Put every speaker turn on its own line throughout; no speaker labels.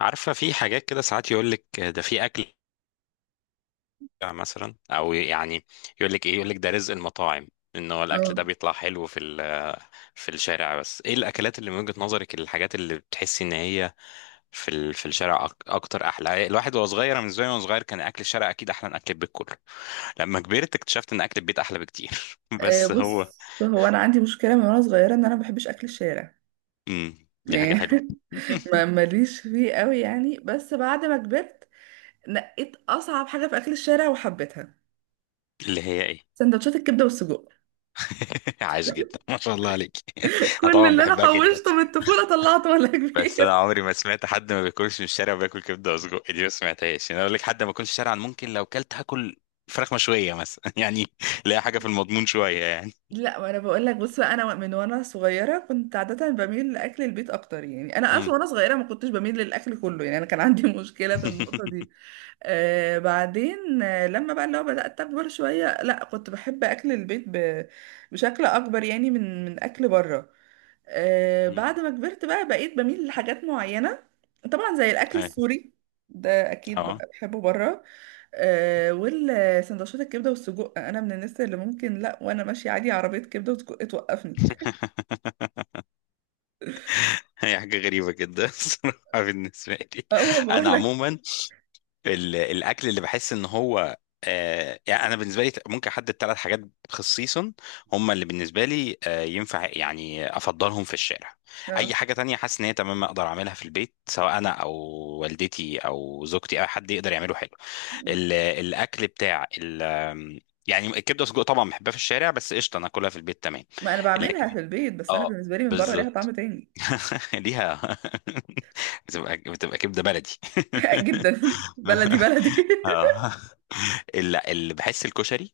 عارفة؟ في حاجات كده ساعات يقول لك ده في أكل مثلا، أو يعني يقول لك إيه، يقول لك ده رزق المطاعم، إن هو الأكل
اه
ده بيطلع حلو في الشارع. بس إيه الأكلات اللي من وجهة نظرك الحاجات اللي بتحسي إن هي في الشارع أكتر أحلى؟ الواحد وهو صغير، أنا بالنسبة لي وأنا صغير كان أكل الشارع أكيد أحلى من أكل البيت كله. لما كبرت اكتشفت إن أكل البيت أحلى بكتير
آه،
بس هو
بص. انا عندي مشكله من وانا صغيره ان انا ما بحبش اكل الشارع
دي حاجة
يعني.
حلوة.
ما ماليش فيه قوي يعني، بس بعد ما كبرت نقيت اصعب حاجه في اكل الشارع وحبيتها:
اللي هي إيه؟
سندوتشات الكبده والسجق.
عاش جدا، ما شاء الله عليك أنا
كل
طبعا
اللي انا
بحبها جدا.
حوشته من الطفوله طلعته ولا
بس انا
كبير.
عمري ما سمعت حد ما بياكلش من الشارع وبياكل كبده وسجق، دي ما سمعتهاش. يعني اقول لك حد ما بياكلش شارعا ممكن لو كلت هاكل فراخ مشويه مثلا يعني لا، حاجه في المضمون شويه يعني.
لا، ما انا بقول لك، بص بقى، انا من وانا صغيره كنت عاده بميل لاكل البيت اكتر، يعني انا
مم.
اصلا وانا صغيره ما كنتش بميل للاكل كله، يعني انا كان عندي مشكله في النقطه دي. آه، بعدين آه لما بقى لو بدأت أكبر شوية، لا كنت بحب أكل البيت بشكل أكبر، يعني من أكل بره. آه،
مم.
بعد ما كبرت بقى بقيت بميل لحاجات معينة، طبعا زي الأكل
اي،
السوري. ده أكيد
اه
بقى بحبه بره. آه، والسندوتشات الكبدة والسجق، أنا من الناس اللي ممكن لا وأنا ماشية عادي، عربية كبدة وسجق توقفني.
هي حاجه غريبه جدا الصراحه بالنسبه لي.
أه، ما
انا
بقول لك.
عموما الاكل اللي بحس ان هو يعني انا بالنسبه لي ممكن احدد ثلاث حاجات خصيصا هم اللي بالنسبه لي ينفع يعني افضلهم في الشارع. اي
أه،
حاجه تانية حاسس ان هي تمام اقدر اعملها في البيت، سواء انا او والدتي او زوجتي او حد يقدر يعمله حلو. الاكل بتاع ال يعني الكبده والسجق طبعا بحبها في الشارع، بس قشطه انا اكلها في البيت تمام.
ما أنا
لكن
بعملها في البيت، بس أنا
اه
بالنسبة لي من بره ليها طعم
بالظبط
تاني.
ليها بتبقى كبده بلدي
جدا بلدي بلدي.
اه لا، اللي بحس الكشري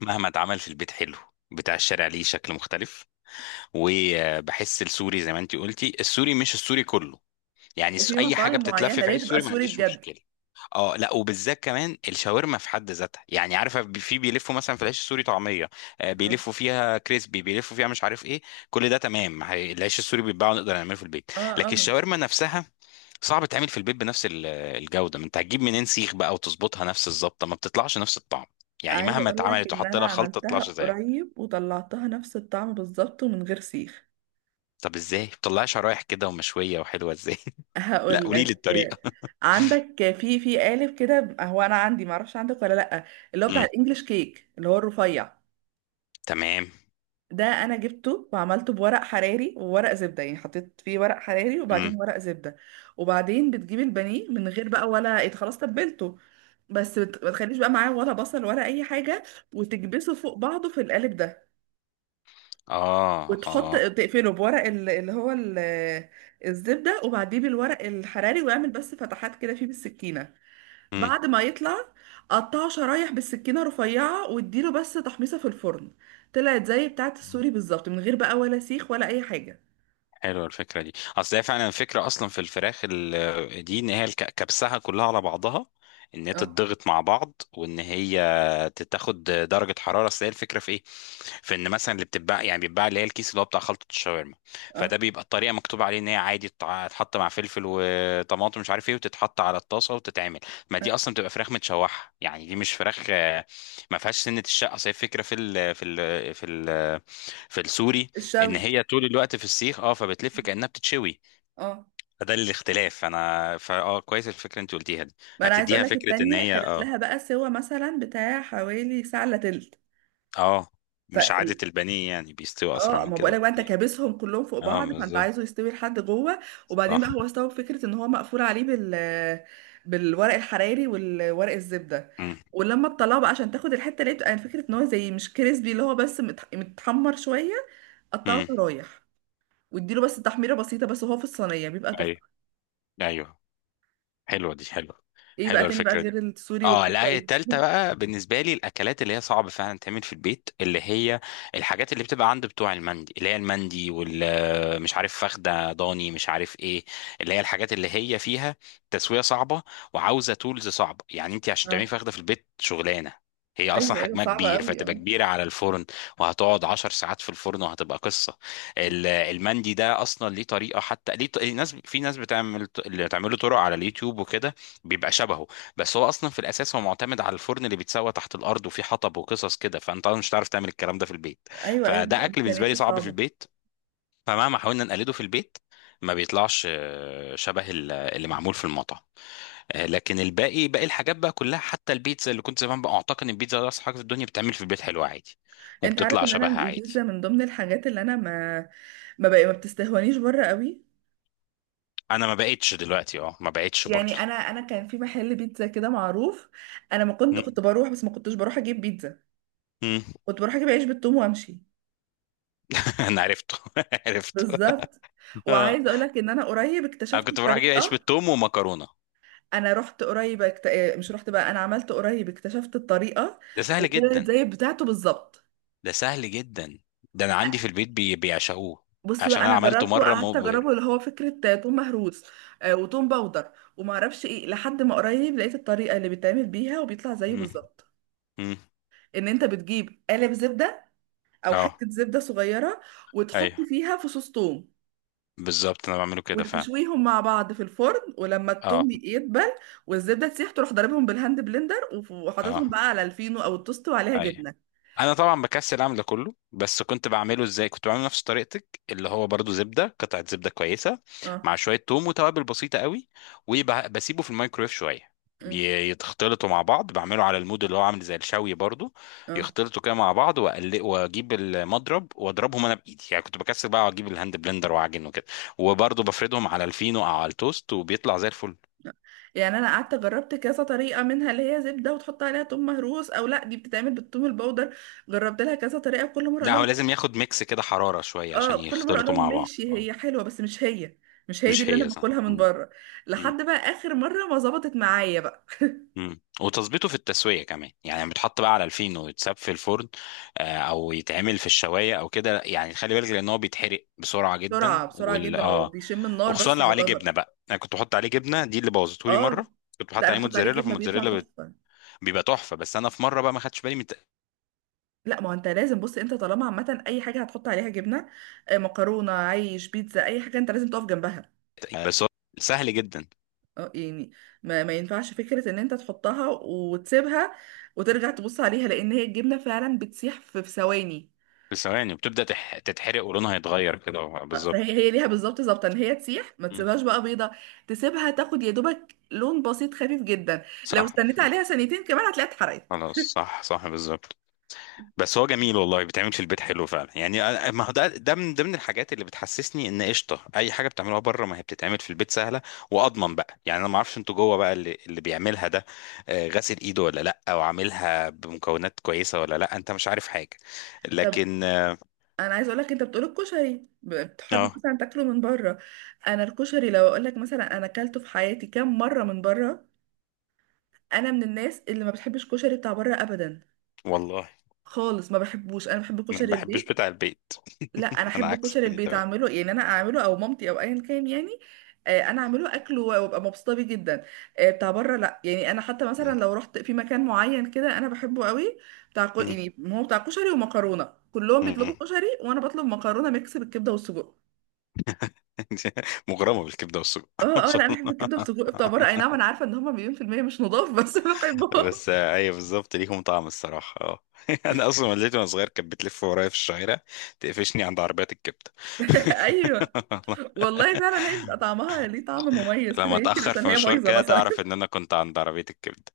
مهما اتعمل في البيت حلو، بتاع الشارع ليه شكل مختلف. وبحس السوري زي ما انتي قلتي، السوري مش السوري كله. يعني
في
اي حاجه
مطاعم
بتتلف
معينة
في
ليه
عيش
تبقى
سوري ما
سوري
عنديش
بجد.
مشكله. اه لا، وبالذات كمان الشاورما في حد ذاتها. يعني عارفه في بيلفوا مثلا في العيش السوري طعميه،
اه
بيلفوا فيها كريسبي، بيلفوا فيها مش عارف ايه. كل ده تمام. العيش السوري بيتباع ونقدر نعمله في البيت. لكن
اه.
الشاورما نفسها صعب تعمل في البيت بنفس الجودة. ما انت هتجيب منين سيخ بقى وتظبطها نفس الظبطة؟ ما بتطلعش نفس الطعم، يعني
عايزة
مهما
اقول لك
اتعملت
ان
وحط
انا
لها خلطة ما
عملتها
تطلعش زيها.
قريب وطلعتها نفس الطعم بالظبط ومن غير سيخ.
طب ازاي بتطلعها شرايح كده ومشوية وحلوة ازاي؟ لا،
هقول
قولي لي
لك،
الطريقة.
عندك في قالب كده. هو انا عندي، معرفش عندك ولا لا، اللي هو بتاع
امم
الانجليش كيك، اللي هو الرفيع.
تمام.
ده انا جبته وعملته بورق حراري وورق زبده، يعني حطيت فيه ورق حراري وبعدين
امم
ورق زبده. وبعدين بتجيب البانيه من غير بقى ولا إيه، خلاص تبلته، بس ما تخليش بقى معاه ولا بصل ولا اي حاجه، وتكبسه فوق بعضه في القالب ده.
اه
وتحط،
اه.
تقفله بورق اللي هو الزبده، وبعديه بالورق الحراري، واعمل بس فتحات كده فيه بالسكينه.
امم
بعد ما يطلع، قطعه شرايح بالسكينة رفيعة واديله بس تحميصة في الفرن. طلعت زي بتاعة السوري بالظبط من غير بقى ولا سيخ ولا أي حاجة.
حلوة الفكرة دي، اصل هي فعلا الفكرة اصلا في الفراخ دي ان هي كبسها كلها على بعضها، ان هي
اه
تتضغط مع بعض، وان هي تاخد درجة حرارة. اصل هي الفكرة في ايه؟ في ان مثلا اللي بتتباع يعني بيتباع اللي هي الكيس اللي هو بتاع خلطة الشاورما.
اه.
فده بيبقى الطريقة مكتوب عليه ان هي عادي تتحط مع فلفل وطماطم مش عارف ايه، وتتحط على الطاسة وتتعمل. ما
آه.
دي اصلا بتبقى فراخ متشوحة، يعني دي مش فراخ ما فيهاش سنة الشقة. اصل هي الفكرة في السوري ان
الشوي.
هي طول الوقت في السيخ، اه، فبتلف كانها بتتشوي.
اه،
فده الاختلاف. انا فاه كويس الفكره اللي انت قلتيها دي.
ما انا عايز اقول
هتديها
لك،
فكره ان
التانية
هي
خدت
اه.
لها بقى سوا مثلا بتاع حوالي ساعة الا تلت.
اه. مش عاده
فال-
البانيه يعني بيستوي اسرع
اه،
من
ما
كده
بقولك بقى، انت
بكتير.
كابسهم كلهم فوق
اه
بعض، فانت
بالظبط.
عايزه يستوي لحد جوه. وبعدين بقى
صح.
هو استوى بفكره ان هو مقفول عليه بالورق الحراري والورق الزبده.
امم
ولما تطلعه بقى عشان تاخد الحته اللي هي بتبقى، يعني فكره ان هو زي مش كريسبي، اللي هو بس متحمر شويه، قطعه
امم
شرايح واديله بس تحميره بسيطه بس، وهو في الصينيه بيبقى
ايوه.
تحفه.
ايوه. حلوه، دي حلوه.
ايه بقى
حلوه
تاني بقى
الفكره دي.
غير السوري
اه لا، هي
والكشري؟
التالتة بقى بالنسبة لي الأكلات اللي هي صعب فعلا تعمل في البيت، اللي هي الحاجات اللي بتبقى عند بتوع المندي، اللي هي المندي وال مش عارف فخدة ضاني مش عارف ايه، اللي هي الحاجات اللي هي فيها تسوية صعبة وعاوزة تولز صعبة. يعني انت عشان
اه،
تعملي فخدة في البيت شغلانة، هي اصلا
ايوه ايوه
حجمها
صعبه
كبير
قوي
فتبقى
اه.
كبيره على الفرن، وهتقعد 10 ساعات في الفرن وهتبقى قصه. المندي ده اصلا ليه طريقه، حتى ليه ناس في ناس بتعمل اللي بتعمله طرق على اليوتيوب وكده، بيبقى شبهه. بس هو اصلا في الاساس هو معتمد على الفرن اللي بيتسوى تحت الارض وفيه حطب وقصص كده، فانت أصلاً مش هتعرف تعمل الكلام ده في البيت.
ايوه ايوه،
فده
بيبقى
اكل بالنسبه لي
امكانياته
صعب في
صعبه.
البيت، فمهما حاولنا نقلده في البيت ما بيطلعش شبه اللي معمول في المطعم. لكن الباقي باقي الحاجات بقى كلها، حتى البيتزا اللي كنت زمان بقى اعتقد ان البيتزا ده اصعب حاجه في الدنيا، بتعمل في البيت حلوه عادي
انت عارف
وبتطلع
ان انا
شبهها
البيتزا
عادي.
من ضمن الحاجات اللي انا ما بتستهونيش بره قوي.
انا ما بقتش دلوقتي، اه، ما بقتش
يعني
برضه.
انا كان في محل بيتزا كده معروف، انا ما كنت
مم.
كنت بروح، بس ما كنتش بروح اجيب بيتزا،
مم.
كنت بروح اجيب عيش بالثوم وامشي.
انا عرفته عرفته.
بالظبط.
آه.
وعايزه اقول لك ان انا قريب
انا
اكتشفت
كنت بروح اجيب عيش
الطريقه.
بالثوم ومكرونه.
انا رحت قريب اكت... اه، مش رحت بقى، انا عملت قريب اكتشفت الطريقه،
ده سهل
وطلعت
جدا.
زي بتاعته بالظبط.
ده سهل جدا. ده انا عندي في البيت بيعشقوه،
بص
عشان
بقى،
انا
انا
عملته
جربته
مره
قعدت
مبهر.
اجربه، اللي هو فكره توم مهروس، آه، وتوم باودر، وما اعرفش ايه، لحد ما قريب لقيت الطريقه اللي بيتعمل بيها وبيطلع زيه
امم
بالظبط.
امم
ان انت بتجيب قالب زبده، او
اه.
حته زبده صغيره، وتحط
ايوه
فيها فصوص توم،
بالظبط، انا بعمله كده فعلا.
وتشويهم مع بعض في الفرن، ولما التوم
اه.
يدبل والزبده تسيح، تروح ضاربهم بالهاند بلندر
اه.
وحاططهم بقى على الفينو او التوست وعليها
ايوه.
جبنه.
انا طبعا بكسل اعمل ده كله، بس كنت بعمله ازاي؟ كنت بعمله نفس طريقتك، اللي هو برضو زبده، قطعه زبده كويسه
اه
مع شويه توم وتوابل بسيطه قوي، وبسيبه في الميكرويف شويه
أمم،
يتخلطوا مع بعض، بعمله على المود اللي هو عامل زي الشوي، برضو
اه.
يختلطوا كده مع بعض، واقلق واجيب المضرب واضربهم انا بايدي. يعني كنت بكسل بقى واجيب الهاند بلندر واعجن وكده، وبرضو بفردهم على الفينو او على التوست، وبيطلع زي الفل.
يعني انا قعدت جربت كذا طريقه، منها اللي هي زبده وتحط عليها توم مهروس، او لا دي بتتعمل بالثوم البودر. جربت لها كذا طريقه وكل مره اقول
لا هو
لهم.
لازم ياخد ميكس كده، حراره شويه عشان
اه، كل مره اقول
يختلطوا
لهم
مع بعض
ماشي
آه.
هي حلوه، بس مش هي، مش هي دي
مش
اللي انا
هي، صح.
باكلها من بره.
مم.
لحد بقى اخر مره ما ظبطت معايا بقى.
مم. وتظبيطه في التسوية كمان، يعني بيتحط بقى على الفين ويتساب في الفرن، او يتعمل في الشواية او كده. يعني خلي بالك، لان هو بيتحرق بسرعة جدا،
بسرعه، بسرعه
وال
جدا، هو
اه
بيشم النار
وخصوصا
بس
لو عليه جبنة
يعتبر.
بقى. انا كنت بحط عليه جبنة، دي اللي بوظته لي
اه،
مرة. كنت
لا
بحط
انا
عليه
بحط عليه
موتزاريلا،
جبنه بيطلع
فالموتزاريلا
تحفه.
بيبقى تحفة. بس انا في مرة بقى ما خدتش بالي من
لا، ما هو انت لازم، بص، انت طالما عامه اي حاجه هتحط عليها جبنه، آه، مكرونه، عيش، بيتزا، اي حاجه، انت لازم تقف جنبها.
بس هو سهل جدا.
اه يعني، ما, ما ينفعش فكرة ان انت تحطها وتسيبها وترجع تبص عليها، لان هي الجبنة فعلا بتسيح في ثواني.
في ثواني وبتبدأ تتحرق ولونها يتغير كده،
اه، فهي
بالظبط.
هي ليها بالظبط ظابطة ان هي تسيح، ما
مم.
تسيبهاش بقى بيضة، تسيبها تاخد يا دوبك لون بسيط خفيف جدا. لو
صح.
استنيت عليها ثانيتين كمان هتلاقيها اتحرقت.
خلاص، صح صح، بالظبط. بس هو جميل والله، بيتعمل في البيت حلو فعلا. يعني ما هو ده، ده من ضمن الحاجات اللي بتحسسني ان قشطه اي حاجه بتعملوها بره ما هي بتتعمل في البيت سهله، واضمن بقى. يعني انا ما اعرفش انتوا جوه بقى اللي بيعملها ده غاسل ايده ولا لا، او عاملها بمكونات كويسه ولا لا، انت مش عارف حاجه.
طب
لكن اه
انا عايز اقول لك، انت بتقول الكشري بتحب
آه،
مثلا تاكله من بره. انا الكشري لو اقول لك مثلا انا اكلته في حياتي كام مرة من بره. انا من الناس اللي ما بتحبش كشري بتاع بره ابدا
والله،
خالص، ما بحبوش. انا بحب
انا ما
كشري
بحبش
البيت.
بتاع البيت
لا انا
انا
احب
عكسك
كشري
في دي
البيت
تمام.
اعمله، يعني انا اعمله او مامتي او ايا كان يعني. آه، انا اعمله اكله وابقى مبسوطه بيه جدا. آه، بتاع بره لا. يعني انا حتى مثلا لو رحت في مكان معين كده انا بحبه قوي، بتاع
مم.
يعني هو بتاع كشري ومكرونه، كلهم
مم.
بيطلبوا كشري وانا بطلب مكرونه ميكس بالكبده والسجق.
مغرمه بالكبده والسجق
اه
ما
اه،
شاء
لا انا بحب الكبده والسجق بتاع بره. اي نعم،
الله.
انا عارفه ان هم مليون في الميه مش نضاف، بس بحبهم.
بس ايوه بالظبط، ليهم طعم الصراحه، اه. انا اصلا والدتي وانا صغير كانت بتلف ورايا في الشوارع تقفشني عند عربيات الكبده
ايوه،
والله.
والله فعلا هي بيبقى طعمها ليه طعم مميز
لما
كده، يمكن
اتاخر في
عشان هي
مشوار
بايظه
كده
مثلا.
تعرف ان انا كنت عند عربيه الكبده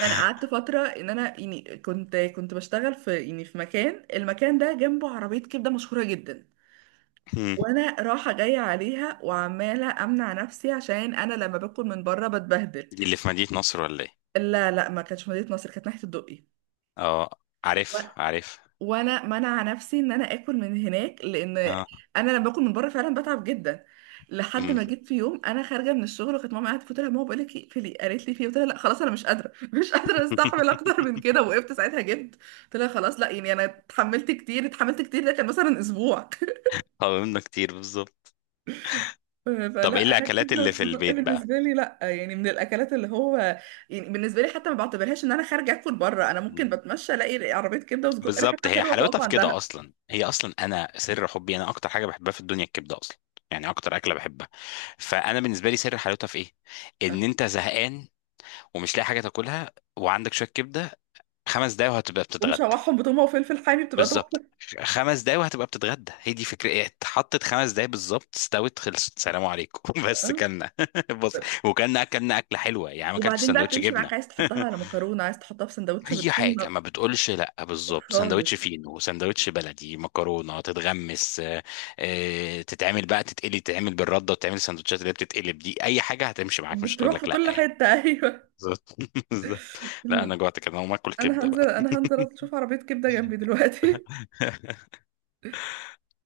انا قعدت فتره ان انا يعني كنت بشتغل في، يعني في مكان، المكان ده جنبه عربيه كبده مشهوره جدا.
مم.
وانا رايحه جايه عليها وعماله امنع نفسي، عشان انا لما باكل من بره بتبهدل.
دي اللي في مدينه نصر ولا ايه؟
لا لا، ما كانتش مدينه نصر، كانت ناحيه الدقي.
اه، عارف عارف.
وانا منع نفسي ان انا اكل من هناك، لان
اه.
انا لما باكل من بره فعلا بتعب جدا. لحد
مم.
ما جيت في يوم انا خارجه من الشغل وكانت ماما قاعده، قلت لها ماما بقول لك اقفلي، قالت لي في إيه؟ قلت لها لا خلاص انا مش قادره، مش قادره استحمل اكتر من كده، وقفت ساعتها جبت. قلت لها خلاص لا، يعني انا اتحملت كتير اتحملت كتير، ده كان مثلا اسبوع.
قاومنا كتير، بالظبط. طب ايه
فلا انا
الاكلات
الكبده
اللي في
والسجق
البيت
بالنسبه لي، لا يعني من الاكلات اللي هو، يعني بالنسبه لي حتى ما بعتبرهاش ان انا خارجه اكل بره. انا
بقى؟
ممكن بتمشى الاقي عربيه كبده وسجق
بالظبط،
ريحتها
هي
حلوه
حلاوتها
فاقف
في كده
عندها،
اصلا. هي اصلا انا سر حبي، انا اكتر حاجه بحبها في الدنيا الكبده اصلا، يعني اكتر اكله بحبها. فانا بالنسبه لي سر حلاوتها في ايه؟ ان انت زهقان ومش لاقي حاجه تاكلها وعندك شويه كبده، 5 دقايق وهتبقى بتتغدى.
ومشوحهم بتومه وفلفل حامي بتبقى تحفه.
بالظبط، 5 دقايق وهتبقى بتتغدى. هي دي فكره ايه، اتحطت 5 دقايق بالظبط، استوت، خلصت، سلام عليكم بس
اه،
كلنا بص، وكلنا اكلنا اكله حلوه. يعني ما اكلتش
وبعدين بقى
سندوتش
بتمشي
جبنه
معاك، عايز تحطها على مكرونه، عايز تحطها في سندوتش
اي حاجه
بطحينه،
ما بتقولش لا، بالظبط. سندوتش
خالص
فينو، سندوتش بلدي، مكرونه تتغمس، تتعمل بقى، تتقلي، تتعمل بالرده، وتتعمل السندوتشات اللي هي بتتقلب دي. اي حاجه هتمشي معاك، مش هتقول
بتروح في
لك لا
كل
يعني.
حته. ايوه،
بالظبط بالظبط. لا، انا جوعت كده، انا هقوم اكل
انا
كبده
هنزل،
بقى
انا هنزل اشوف عربيه كبده جنبي دلوقتي.